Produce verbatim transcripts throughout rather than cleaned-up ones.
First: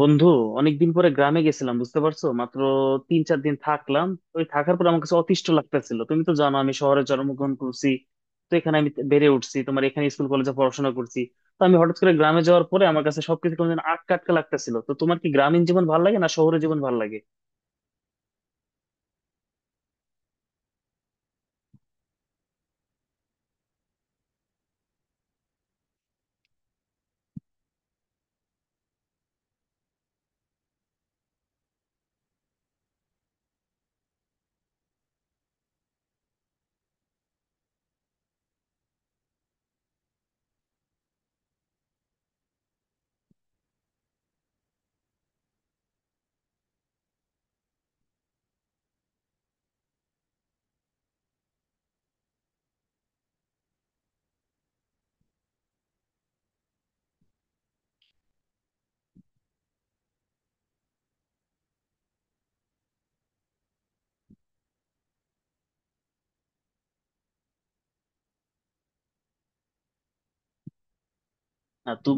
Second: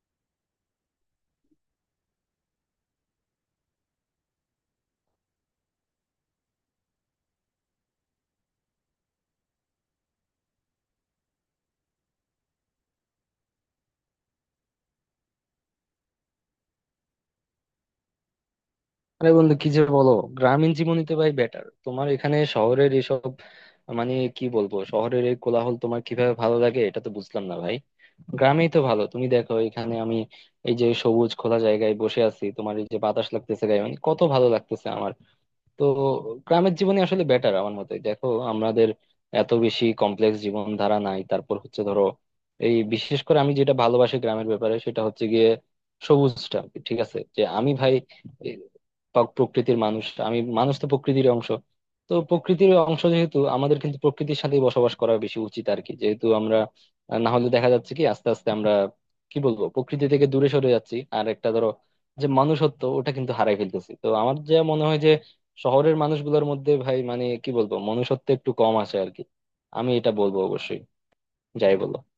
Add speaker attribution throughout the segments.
Speaker 1: বন্ধু, অনেকদিন পরে গ্রামে গেছিলাম, বুঝতে পারছো। মাত্র তিন চার দিন থাকলাম। ওই থাকার পর আমার কাছে অতিষ্ঠ লাগতেছিল। তুমি তো জানো আমি শহরে জন্মগ্রহণ করছি, তো এখানে আমি বেড়ে উঠছি, তোমার এখানে স্কুল কলেজে পড়াশোনা করছি। তো আমি হঠাৎ করে গ্রামে যাওয়ার পরে আমার কাছে সবকিছু কেমন যেন আটকা আটকা লাগতেছিল। তো তোমার কি গ্রামীণ জীবন ভালো লাগে, না শহরের জীবন ভালো লাগে?
Speaker 2: আরে বন্ধু, কি যে বলো। গ্রামীণ জীবনই তো ভাই বেটার। তোমার এখানে শহরের এসব মানে কি বলবো, শহরের এই কোলাহল তোমার কিভাবে ভালো লাগে এটা তো বুঝলাম না ভাই। গ্রামেই তো ভালো, তুমি দেখো এখানে আমি এই যে সবুজ খোলা জায়গায় বসে আছি, তোমার এই যে বাতাস লাগতেছে গায়ে, মানে কত ভালো লাগতেছে আমার। তো গ্রামের জীবনই আসলে বেটার আমার মতে। দেখো আমাদের এত বেশি কমপ্লেক্স জীবনধারা নাই। তারপর হচ্ছে ধরো, এই বিশেষ করে আমি যেটা ভালোবাসি গ্রামের ব্যাপারে সেটা হচ্ছে গিয়ে সবুজটা। ঠিক আছে যে আমি ভাই এই প্রাক- প্রকৃতির মানুষ। আমি মানুষ তো প্রকৃতির অংশ। তো প্রকৃতির অংশ যেহেতু আমাদের কিন্তু প্রকৃতির সাথেই বসবাস করা বেশি উচিত আর কি, যেহেতু আমরা আহ, না হলে দেখা যাচ্ছে কি আস্তে আস্তে আমরা কি বলবো প্রকৃতি থেকে দূরে সরে যাচ্ছি। আর একটা ধরো, যে মানুষত্ব ওটা কিন্তু হারাই ফেলতেছি। তো আমার যা মনে হয় শহরের মানুষগুলোর মধ্যে ভাই মানে কি বলবো মনুষ্যত্ব একটু কম আছে আর কি। আমি এটা বলবো অবশ্যই, যাই
Speaker 1: না,
Speaker 2: বলো।
Speaker 1: তু-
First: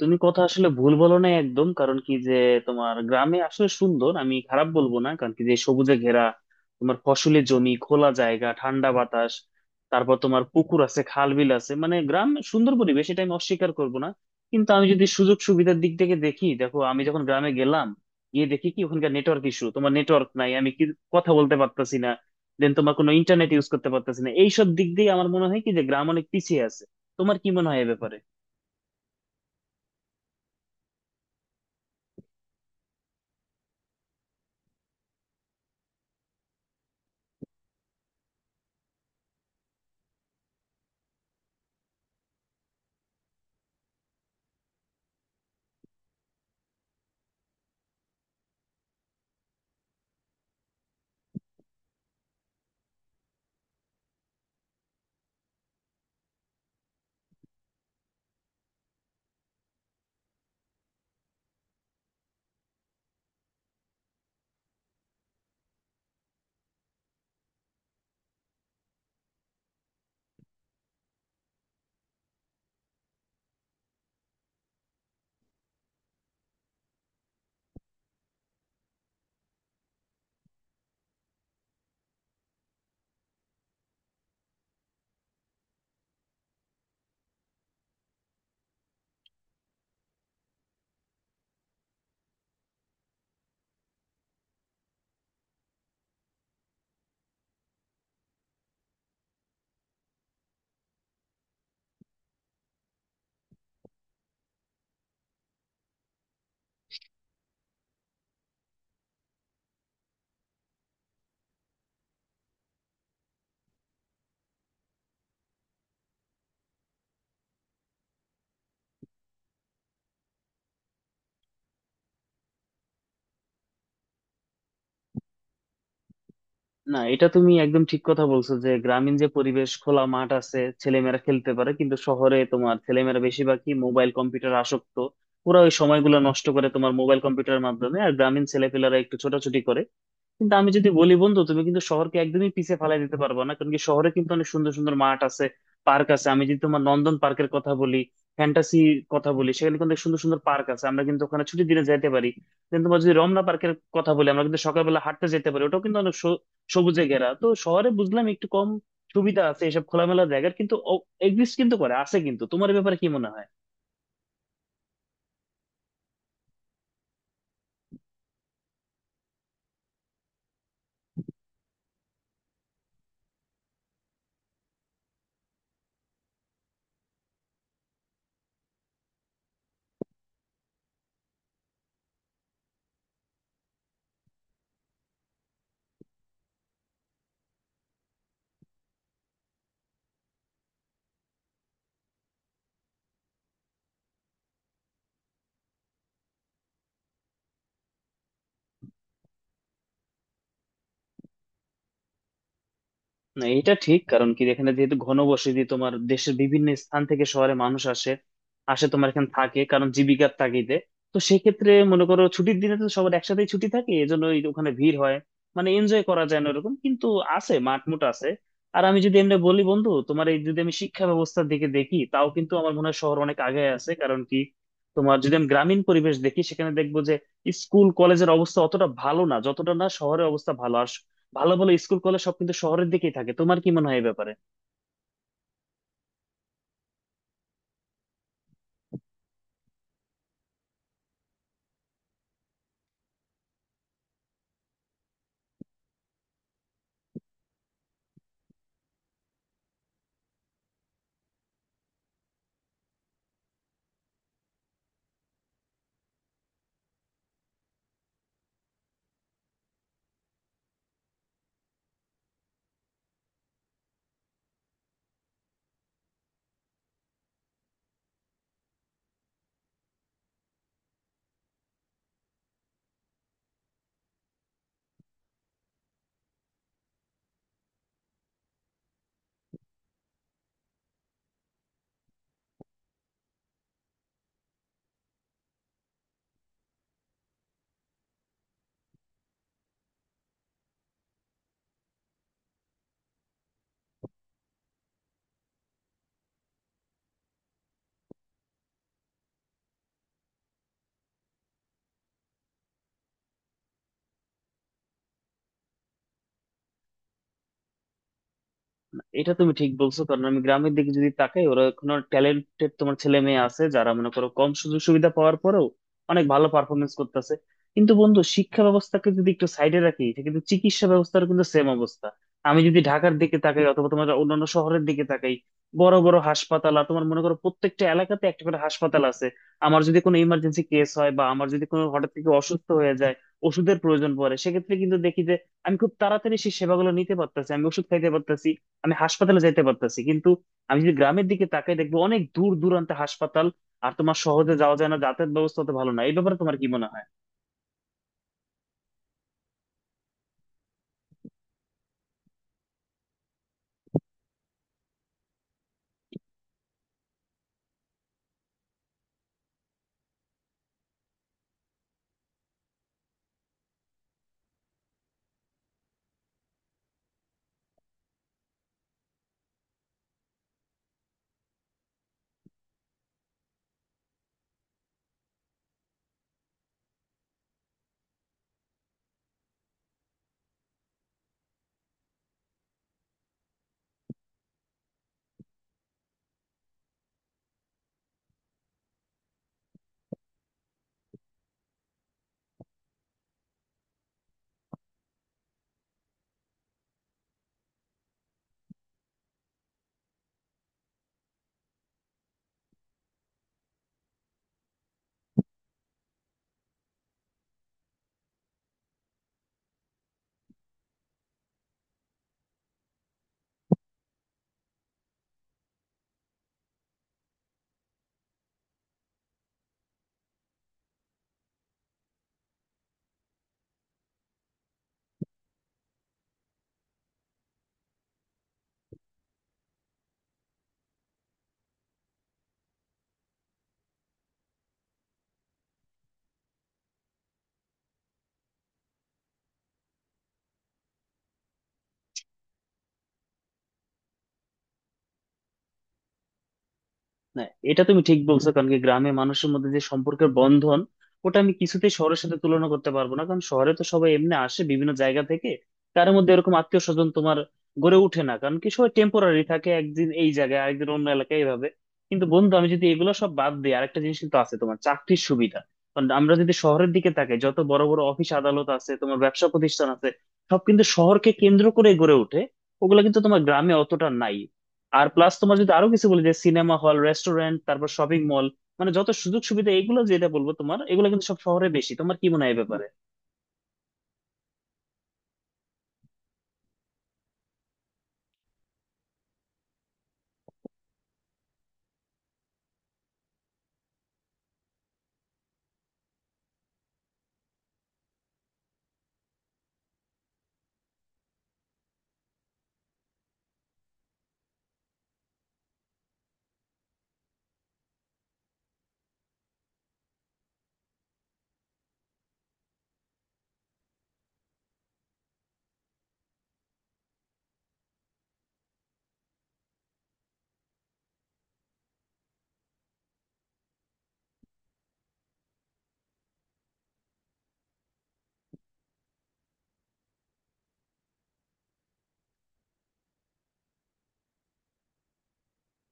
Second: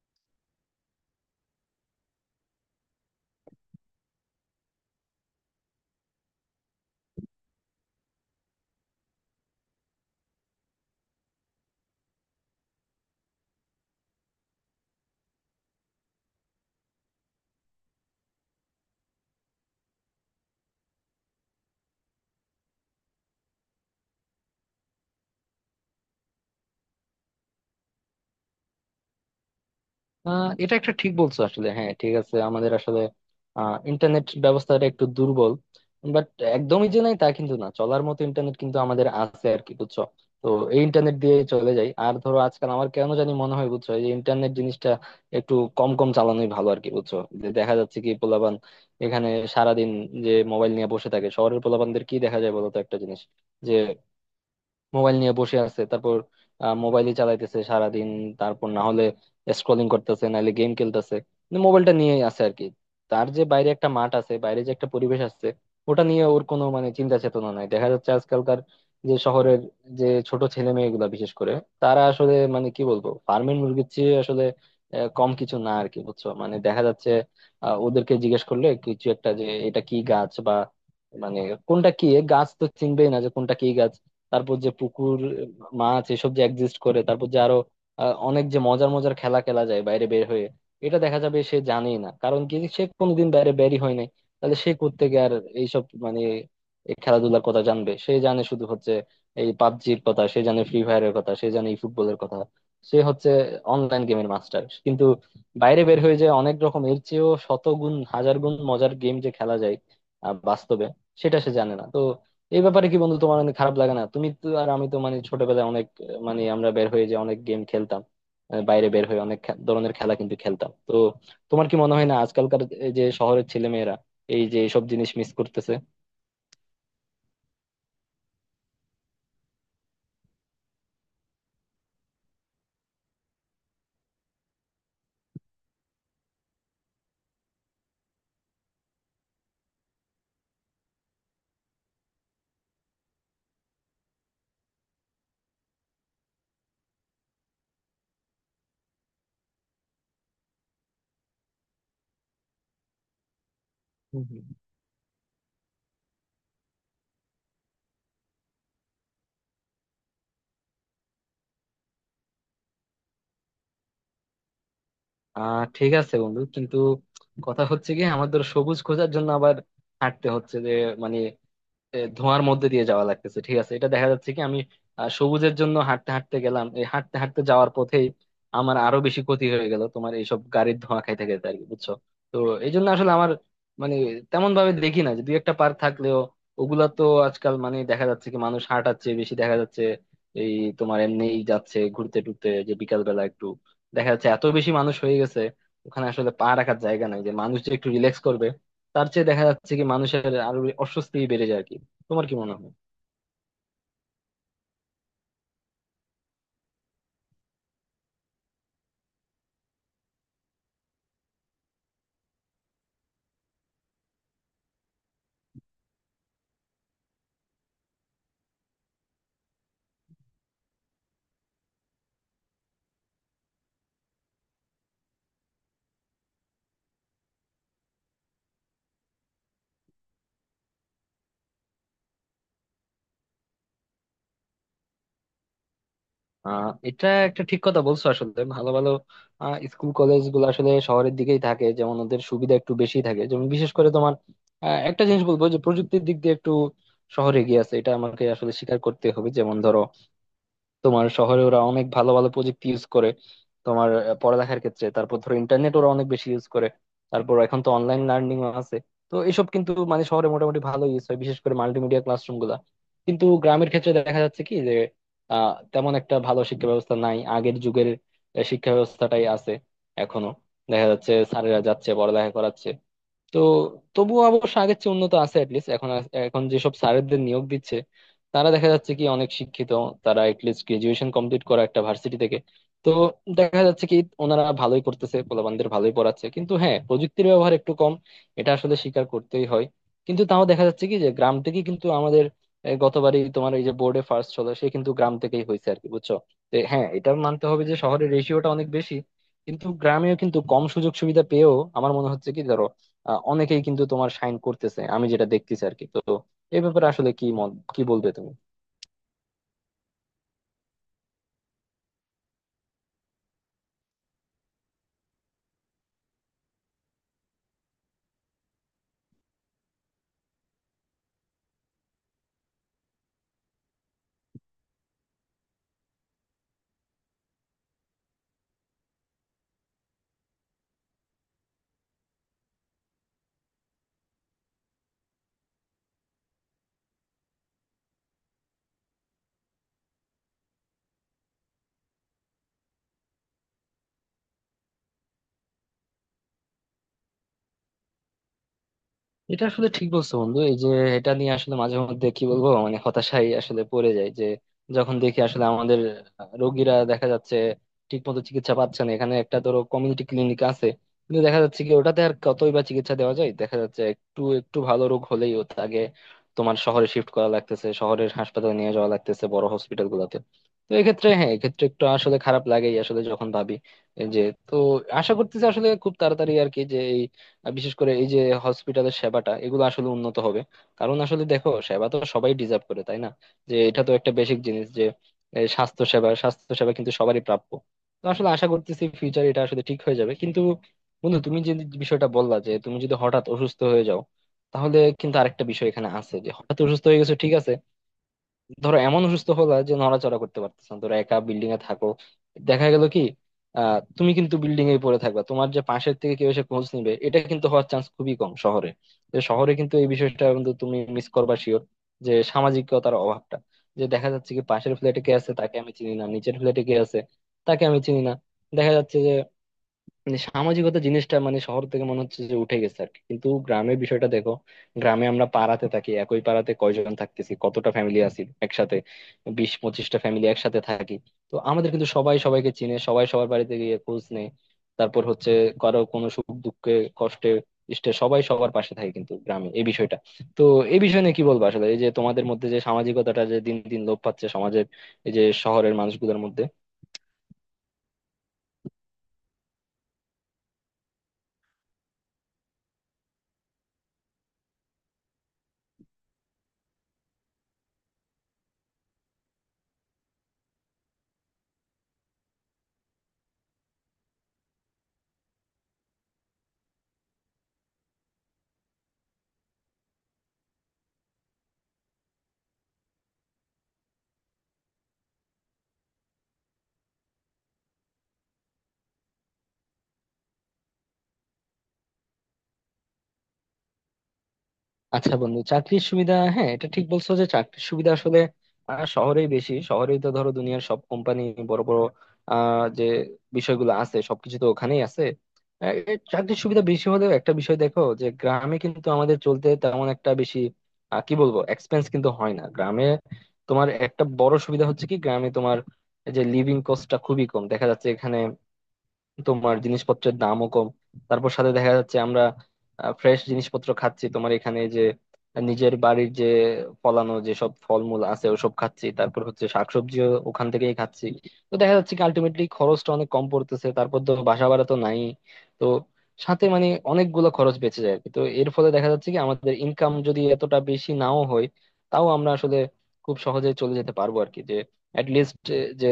Speaker 1: তুমি কথা আসলে ভুল বলো না একদম। কারণ কি যে তোমার গ্রামে আসলে সুন্দর, আমি খারাপ বলবো না। কারণ কি যে সবুজে ঘেরা, তোমার ফসলের জমি, খোলা জায়গা, ঠান্ডা বাতাস, তারপর তোমার পুকুর আছে, খাল বিল আছে, মানে গ্রাম সুন্দর পরিবেশ, এটা আমি অস্বীকার করবো না। কিন্তু আমি যদি সুযোগ সুবিধার দিক থেকে দেখি, দেখো, আমি যখন গ্রামে গেলাম, গিয়ে দেখি কি ওখানকার নেটওয়ার্ক ইস্যু, তোমার নেটওয়ার্ক নাই, আমি কি কথা বলতে পারতাছি না, দেন তোমার কোনো ইন্টারনেট ইউজ করতে পারতাছি না। এইসব দিক দিয়ে আমার মনে হয় কি যে গ্রাম অনেক পিছিয়ে আছে। তোমার কি মনে হয় এ ব্যাপারে?
Speaker 2: আহ, এটা একটা ঠিক বলছো আসলে, হ্যাঁ ঠিক আছে। আমাদের আসলে ইন্টারনেট ব্যবস্থাটা একটু দুর্বল, বাট একদমই যে নাই তা কিন্তু না, চলার মতো ইন্টারনেট কিন্তু আমাদের আছে আর কি, বুঝছো। তো এই ইন্টারনেট দিয়ে চলে যাই। আর ধরো আজকাল আমার কেন জানি মনে হয় বুঝছো, এই যে ইন্টারনেট জিনিসটা একটু কম কম চালানোই ভালো আর কি, বুঝছো। যে দেখা যাচ্ছে কি পোলাপান এখানে সারাদিন যে মোবাইল নিয়ে বসে থাকে, শহরের পোলাপানদের কি দেখা যায় বলতো একটা জিনিস। মোবাইল নিয়ে বসে আছে, তারপর মোবাইলই চালাইতেছে সারাদিন। তারপর না হলে স্ক্রলিং করতেছে, নাহলে গেম খেলতেছে, মানে মোবাইলটা নিয়ে আছে আর কি। তার যে বাইরে একটা মাঠ আছে, বাইরে যে একটা পরিবেশ আছে, ওটা নিয়ে ওর কোনো মানে চিন্তা চেতনা নাই। দেখা যাচ্ছে আজকালকার যে শহরের যে ছোট ছেলে মেয়েগুলা বিশেষ করে তারা আসলে মানে কি বলবো ফার্মের মুরগির চেয়ে আসলে আহ, কম কিছু না আর কি, বুঝছো। মানে দেখা যাচ্ছে, আহ, ওদেরকে জিজ্ঞেস করলে কিছু একটা যে এটা কি গাছ বা মানে কোনটা কি গাছ তো চিনবেই না, যে কোনটা কি। তারপর যে পুকুর মাছ এসব যে এক্সিস্ট করে, তারপর যে আরো আহ, অনেক যে মজার মজার খেলা খেলা যায় বাইরে বের হয়ে, এটা দেখা যাবে সে জানেই না, কারণ কি সে কোনোদিন বাইরে বেরই হয় নাই। তাহলে সে কোত্থেকে আর এইসব মানে এই খেলাধুলার কথা জানবে। সে জানে শুধু হচ্ছে এই পাবজির কথা সে জানে, ফ্রি ফায়ারের কথা সে জানে, এই ফুটবলের কথা। সে হচ্ছে অনলাইন গেমের মাস্টার, কিন্তু বাইরে বের হয়ে যে অনেক রকম এর চেয়েও শত গুণ হাজার গুণ মজার গেম যে খেলা যায় আহ, বাস্তবে, সেটা সে জানে না। তো এই ব্যাপারে কি বন্ধু তোমার অনেক খারাপ লাগে না? তুমি তো আর আমি তো মানে ছোটবেলায় অনেক আহ, মানে আমরা বের হয়ে যে অনেক গেম খেলতাম। আহ, বাইরে বের হয়ে অনেক খে- ধরনের খেলা কিন্তু খেলতাম তো। তোমার কি মনে হয় না আজকালকার এই যে শহরের ছেলে মেয়েরা এই যে সব জিনিস মিস করতেছে?
Speaker 1: না, এটা তুমি একদম ঠিক কথা বলছো যে গ্রামীণ যে পরিবেশ, খোলা মাঠ আছে, ছেলেমেয়েরা খেলতে পারে, কিন্তু শহরে তোমার ছেলেমেয়েরা বেশিরভাগই মোবাইল কম্পিউটার আসক্ত। ওরা ওই সময়গুলো নষ্ট করে তোমার মোবাইল কম্পিউটারের মাধ্যমে, আর গ্রামীণ ছেলেপেলেরা একটু ছোটাছুটি করে। কিন্তু আমি যদি বলি বন্ধু, তুমি কিন্তু শহরকে একদমই পিছিয়ে ফেলাই দিতে পারবে না। কারণ কি, শহরে কিন্তু অনেক সুন্দর সুন্দর মাঠ আছে, পার্ক আছে। আমি যদি তোমার নন্দন পার্কের কথা বলি, ফ্যান্টাসি কথা বলি, সেখানে কিন্তু অনেক সুন্দর সুন্দর পার্ক আছে, আমরা কিন্তু ওখানে ছুটির দিনে যেতে পারি। দেন তোমার যদি রমনা পার্কের কথা
Speaker 2: হুম,
Speaker 1: বলি, আমরা
Speaker 2: হুম।
Speaker 1: কিন্তু সকালবেলা হাঁটতে যেতে পারি, ওটাও কিন্তু অনেক সো- সবুজে ঘেরা। তো শহরে বুঝলাম একটু কম সুবিধা আছে এসব খোলামেলা জায়গার, কিন্তু এক্সিস্ট কিন্তু করে আছে। কিন্তু তোমার এ ব্যাপারে কি মনে হয়?
Speaker 2: আহ ঠিক আছে বন্ধু, কিন্তু কথা হচ্ছে কি আমাদের সবুজ খোঁজার জন্য আবার হাঁটতে হচ্ছে যে মানে এ, ধোঁয়ার মধ্যে দিয়ে যাওয়া লাগতেছে। ঠিক আছে, এটা দেখা যাচ্ছে কি আমি আহ, সবুজের জন্য হাঁটতে হাঁটতে গেলাম, এই হাঁটতে হাঁটতে যাওয়ার পথেই আমার আরো বেশি ক্ষতি হয়ে গেল তোমার এইসব গাড়ির ধোঁয়া খাইতে খাইতে আর কি, বুঝছো। তো এই জন্য আসলে আমার মানে তেমন ভাবে দেখি না, যে দুই একটা পার্ক থাকলেও ওগুলা তো আজকাল মানে দেখা যাচ্ছে কি মানুষ হাঁটাচ্ছে বেশি, দেখা যাচ্ছে এই তোমার এমনিই যাচ্ছে ঘুরতে টুরতে যে বিকাল বেলা একটু, দেখা যাচ্ছে এত বেশি মানুষ হয়ে গেছে ওখানে আসলে পা রাখার জায়গা নাই যে মানুষ যে একটু রিল্যাক্স করবে। তার চেয়ে দেখা যাচ্ছে কি মানুষের আরো অস্বস্তি বেড়ে যায়। তোমার কি মনে হয়?
Speaker 1: না, এটা ঠিক। কারণ কি, এখানে যেহেতু ঘনবসতি, তোমার দেশের বিভিন্ন স্থান থেকে শহরে মানুষ আসে, আসে তোমার এখানে থাকে কারণ জীবিকার তাগিদে। তো সেক্ষেত্রে মনে করো, ছুটির দিনে তো সবার একসাথেই ছুটি থাকে, এজন্য ওই ওখানে ভিড় হয়, মানে এনজয় করা যায় না ওরকম, কিন্তু আছে মাঠ মুঠ আছে। আর আমি যদি এমনি বলি বন্ধু, তোমার এই যদি আমি শিক্ষা ব্যবস্থার দিকে দেখি, তাও কিন্তু আমার মনে হয় শহর অনেক আগে আছে। কারণ কি, তোমার যদি আমি গ্রামীণ পরিবেশ দেখি, সেখানে দেখবো যে স্কুল কলেজের অবস্থা অতটা ভালো না যতটা না শহরের অবস্থা ভালো। আর ভালো ভালো স্কুল কলেজ সব কিন্তু শহরের দিকেই থাকে। তোমার কি মনে হয় এই ব্যাপারে?
Speaker 2: আহ এটা একটা ঠিক কথা বলছো আসলে, ভালো ভালো আহ, স্কুল কলেজ গুলো আসলে শহরের দিকেই থাকে, যেমন ওদের সুবিধা একটু বেশি থাকে। যেমন বিশেষ করে তোমার আহ, একটা জিনিস বলবো যে প্রযুক্তির দিক দিয়ে একটু শহরে এগিয়ে আছে, এটা আমাকে আসলে স্বীকার করতে হবে। যেমন ধরো তোমার শহরে ওরা অনেক ভালো ভালো প্রযুক্তি ইউজ করে তোমার, আহ, পড়ালেখার ক্ষেত্রে। তারপর ধরো ইন্টারনেট ওরা অনেক বেশি ইউজ করে। তারপর এখন তো অনলাইন লার্নিং আছে। তো এসব কিন্তু মানে শহরে মোটামুটি ভালো ইউজ হয়, বিশেষ করে মাল্টিমিডিয়া ক্লাসরুম গুলা। কিন্তু গ্রামের ক্ষেত্রে দেখা যাচ্ছে কি যে আহ তেমন একটা ভালো শিক্ষা ব্যবস্থা নাই, আগের যুগের আহ, শিক্ষা ব্যবস্থাটাই আছে এখনো। দেখা যাচ্ছে স্যারেরা যাচ্ছে পড়ালেখা করাচ্ছে। তো তবুও অবশ্য আগের চেয়ে উন্নত আছে অ্যাটলিস্ট। এখন আ- এখন যেসব স্যারেদের নিয়োগ দিচ্ছে তারা দেখা যাচ্ছে কি অনেক শিক্ষিত। তারা অ্যাটলিস্ট গ্রাজুয়েশন কমপ্লিট করা একটা ভার্সিটি থেকে। তো দেখা যাচ্ছে কি ওনারা ভালোই করতেছে, পোলাপানদের ভালোই পড়াচ্ছে, কিন্তু হ্যাঁ প্রযুক্তির ব্যবহার একটু কম, এটা আসলে স্বীকার করতেই হয়। কিন্তু তাও দেখা যাচ্ছে কি যে গ্রাম থেকেই কিন্তু আমাদের এ, গতবারই তোমার এই যে বোর্ডে ফার্স্ট হলো সে কিন্তু গ্রাম থেকেই হয়েছে আর কি, বুঝছো। তো হ্যাঁ এটা মানতে হবে যে শহরের রেশিওটা অনেক বেশি কিন্তু গ্রামেও কিন্তু কম সুযোগ সুবিধা পেয়েও আমার মনে হচ্ছে কি আহ, অনেকেই কিন্তু তোমার সাইন করতেছে, আমি যেটা দেখতেছি আর কি। তো এই ব্যাপারে আসলে কি মত কি বলবে তুমি?
Speaker 1: এটা তুমি ঠিক বলছো। কারণ আমি গ্রামের দিকে যদি তাকাই, ওরা এখন ট্যালেন্টেড তোমার ছেলে মেয়ে আছে, যারা মনে করো কম সুযোগ সুবিধা পাওয়ার পরেও অনেক ভালো পারফরমেন্স করতেছে। কিন্তু বন্ধু, শিক্ষা ব্যবস্থাকে যদি একটু সাইডে রাখি, সে কিন্তু চিকিৎসা ব্যবস্থার কিন্তু সেম অবস্থা। আমি যদি ঢাকার দিকে তাকাই অথবা তোমার অন্যান্য শহরের দিকে তাকাই, বড় বড় হাসপাতাল, আর তোমার মনে করো প্রত্যেকটা এলাকাতে একটা করে হাসপাতাল আছে। আমার যদি কোনো ইমার্জেন্সি কেস হয়, বা আমার যদি কোনো হঠাৎ থেকে অসুস্থ হয়ে যায়, ওষুধের প্রয়োজন পড়ে, সেক্ষেত্রে কিন্তু দেখি যে আমি খুব তাড়াতাড়ি সেই সেবাগুলো নিতে পারতেছি, আমি ওষুধ খাইতে পারতেছি, আমি হাসপাতালে যেতে পারতেছি। কিন্তু আমি যদি গ্রামের দিকে তাকাই, দেখবো অনেক দূর দূরান্তে হাসপাতাল, আর তোমার শহরে যাওয়া যায় না, যাতায়াত ব্যবস্থা তো ভালো না। এই ব্যাপারে তোমার কি মনে হয়?
Speaker 2: এটা আসলে ঠিক বলছো বন্ধু, এই যে এটা নিয়ে আসলে মাঝে মধ্যে কি বলবো মানে হতাশাই আসলে পড়ে যায় যে যখন দেখি আসলে আমাদের রোগীরা দেখা যাচ্ছে ঠিক মতো চিকিৎসা পাচ্ছে না। এখানে একটা ধরো কমিউনিটি ক্লিনিক আছে, কিন্তু দেখা যাচ্ছে কি ওটাতে আর কতই বা চিকিৎসা দেওয়া যায়। দেখা যাচ্ছে একটু একটু ভালো রোগ হলেই ওর আগে তোমার শহরে শিফট করা লাগতেছে, শহরের হাসপাতালে নিয়ে যাওয়া লাগতেছে বড় হসপিটাল গুলোতে। তো এক্ষেত্রে হ্যাঁ এক্ষেত্রে একটু আসলে খারাপ লাগেই আসলে যখন ভাবি এই যে। তো আশা করতেছি আসলে খুব তাড়াতাড়ি আর কি, যে আর বিশেষ করে এই যে হসপিটালের সেবাটা এগুলো আসলে উন্নত হবে। কারণ আসলে দেখো সেবা তো সবাই ডিজার্ভ করে তাই না, যে এটা তো একটা বেসিক জিনিস, যে এই স্বাস্থ্য সেবা স্বাস্থ্য সেবা কিন্তু সবারই প্রাপ্য। তো আসলে আশা করতেছি ফিউচার এটা আসলে ঠিক হয়ে যাবে। কিন্তু বন্ধু তুমি যে বিষয়টা বললা যে তুমি যদি হঠাৎ অসুস্থ হয়ে যাও, তাহলে কিন্তু আরেকটা বিষয় এখানে আছে যে হঠাৎ অসুস্থ হয়ে গেছো ঠিক আছে, ধরো এমন অসুস্থ হলা যে নড়াচড়া করতে পারতেছ না, ধরো একা বিল্ডিং এ থাকো। দেখা গেল কি আহ তুমি কিন্তু বিল্ডিং এ পড়ে থাকবা, তোমার যে পাশের থেকে কেউ এসে খোঁজ নিবে এটা কিন্তু হওয়ার চান্স খুবই কম শহরে। যে শহরে কিন্তু এই বিষয়টা কিন্তু তুমি মিস করবা শিওর, যে সামাজিকতার অভাবটা, যে দেখা যাচ্ছে কি পাশের ফ্ল্যাটে কে আছে তাকে আমি চিনি না, নিচের ফ্ল্যাটে কে আছে তাকে আমি চিনি না। দেখা যাচ্ছে যে মানে সামাজিকতা জিনিসটা মানে শহর থেকে মনে হচ্ছে যে উঠে গেছে আর কি। কিন্তু গ্রামের বিষয়টা দেখো, গ্রামে আমরা পাড়াতে থাকি, একই পাড়াতে কয়জন থাকতেছি কতটা ফ্যামিলি আছি একসাথে, বিশ পঁচিশটা ফ্যামিলি একসাথে থাকি। তো আমাদের কিন্তু সবাই সবাইকে চিনে, সবাই সবার বাড়িতে গিয়ে খোঁজ নেয়। তারপর হচ্ছে কারো কোনো সুখ দুঃখে কষ্টে ইষ্টে সবাই সবার পাশে থাকে, কিন্তু গ্রামে এই বিষয়টা। তো এই বিষয় নিয়ে কি বলবো আসলে এই যে তোমাদের মধ্যে যে সামাজিকতাটা যে দিন দিন লোপ পাচ্ছে সমাজের, এই যে শহরের মানুষগুলোর মধ্যে।
Speaker 1: না, এটা তুমি ঠিক বলছো। কারণ কি, গ্রামে মানুষের মধ্যে যে সম্পর্কের বন্ধন, ওটা আমি কিছুতেই শহরের সাথে তুলনা করতে পারবো না। কারণ শহরে তো সবাই এমনি আসে বিভিন্ন জায়গা থেকে, তার মধ্যে এরকম আত্মীয় স্বজন তোমার গড়ে ওঠে না। কারণ কি, সবাই টেম্পোরারি থাকে, একদিন এই জায়গায়, আরেকদিন অন্য এলাকায়, এইভাবে। কিন্তু বন্ধু, আমি যদি এগুলো সব বাদ দিই, আরেকটা জিনিস কিন্তু আছে, তোমার চাকরির সুবিধা। কারণ আমরা যদি শহরের দিকে তাকাই, যত বড় বড় অফিস আদালত আছে, তোমার ব্যবসা প্রতিষ্ঠান আছে, সব কিন্তু শহরকে কেন্দ্র করে গড়ে ওঠে, ওগুলো কিন্তু তোমার গ্রামে অতটা নাই। আর প্লাস তোমার যদি আরো কিছু বলি, যে সিনেমা হল, রেস্টুরেন্ট, তারপর শপিং মল, মানে যত সুযোগ সুবিধা, এগুলো যেটা বলবো তোমার, এগুলো কিন্তু সব শহরে বেশি। তোমার কি মনে হয় এই ব্যাপারে?
Speaker 2: আচ্ছা বন্ধু, চাকরির সুবিধা হ্যাঁ এটা ঠিক বলছো যে চাকরির সুবিধা আসলে আহ, শহরেই বেশি। শহরেই তো ধরো দুনিয়ার সব কোম্পানি বড় বড় আহ, যে বিষয়গুলো আছে সবকিছু তো ওখানেই আছে। আহ, এ চাকরির সুবিধা বেশি হলেও একটা বিষয় দেখো, যে গ্রামে কিন্তু আমাদের চলতে তেমন একটা বেশি আহ, কি বলবো এক্সপেন্স কিন্তু হয় না গ্রামে। তোমার একটা বড় সুবিধা হচ্ছে কি গ্রামে, তোমার এই যে লিভিং কস্টটা খুবই কম দেখা যাচ্ছে এখানে, তোমার জিনিসপত্রের দামও কম। তারপর সাথে দেখা যাচ্ছে আমরা ফ্রেশ জিনিসপত্র খাচ্ছি তোমার, এখানে যে নিজের বাড়ির যে ফলানো যেসব ফলমূল আছে ওসব খাচ্ছি, তারপর হচ্ছে শাকসবজিও ওখান থেকেই খাচ্ছি। তো দেখা যাচ্ছে কি আলটিমেটলি খরচটা অনেক কম পড়তেছে, তারপর তো বাসা ভাড়া তো নাই। তো সাথে মানে অনেকগুলো খরচ বেঁচে যায় আর কি। তো এর ফলে দেখা যাচ্ছে কি আমাদের ইনকাম যদি এতটা বেশি নাও হয়, তাও আমরা আসলে খুব সহজে চলে যেতে পারবো আর কি। যে অ্যাটলিস্ট যে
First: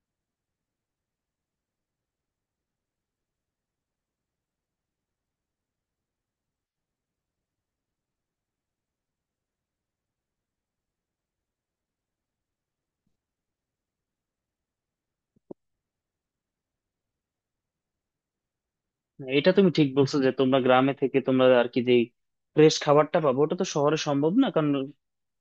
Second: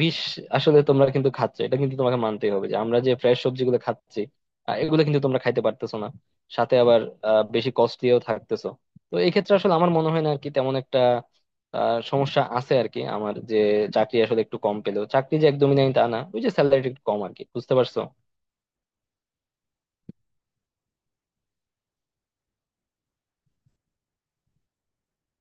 Speaker 2: বিষ আসলে তোমরা কিন্তু খাচ্ছ এটা কিন্তু তোমাকে মানতেই হবে, যে আমরা যে ফ্রেশ সবজিগুলো খাচ্ছি আহ, এগুলো কিন্তু তোমরা খাইতে পারতেছো না, সাথে আবার আহ, বেশি কস্টলিও থাকতেছো। তো এই ক্ষেত্রে আসলে আমার মনে হয় না আর কি তেমন একটা আহ, সমস্যা আছে আর কি, আমার যে চাকরি আসলে একটু কম পেলেও চাকরি যে একদমই নাই তা না, ওই যে স্যালারি একটু কম আর কি, বুঝতে পারছো?
Speaker 1: এটা তুমি ঠিক বলছো যে তোমরা গ্রামে থেকে তোমরা আর কি যে ফ্রেশ খাবারটা পাবো, ওটা তো শহরে সম্ভব না। কারণ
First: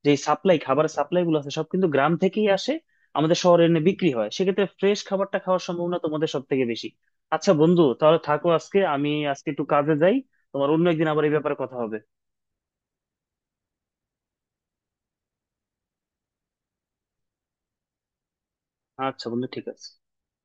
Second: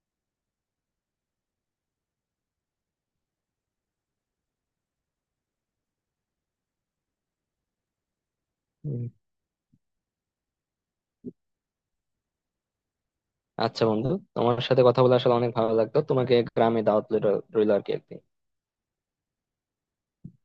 Speaker 1: যে সাপ্লাই, খাবার সাপ্লাই গুলো আছে সব কিন্তু গ্রাম থেকেই আসে, আমাদের শহরে এনে বিক্রি হয়, সেক্ষেত্রে ফ্রেশ খাবারটা খাওয়ার সম্ভাবনা তোমাদের সব থেকে বেশি। আচ্ছা বন্ধু, তাহলে থাকো, আজকে
Speaker 2: হুম।
Speaker 1: আমি আজকে একটু কাজে যাই। তোমার অন্য একদিন আবার এই ব্যাপারে কথা হবে।
Speaker 2: আচ্ছা বন্ধু, তোমার সাথে কথা বলে আসলে অনেক ভালো লাগতো, তোমাকে গ্রামে দাওয়াত রইলো আর কি একদিন।
Speaker 1: আচ্ছা বন্ধু, ঠিক আছে।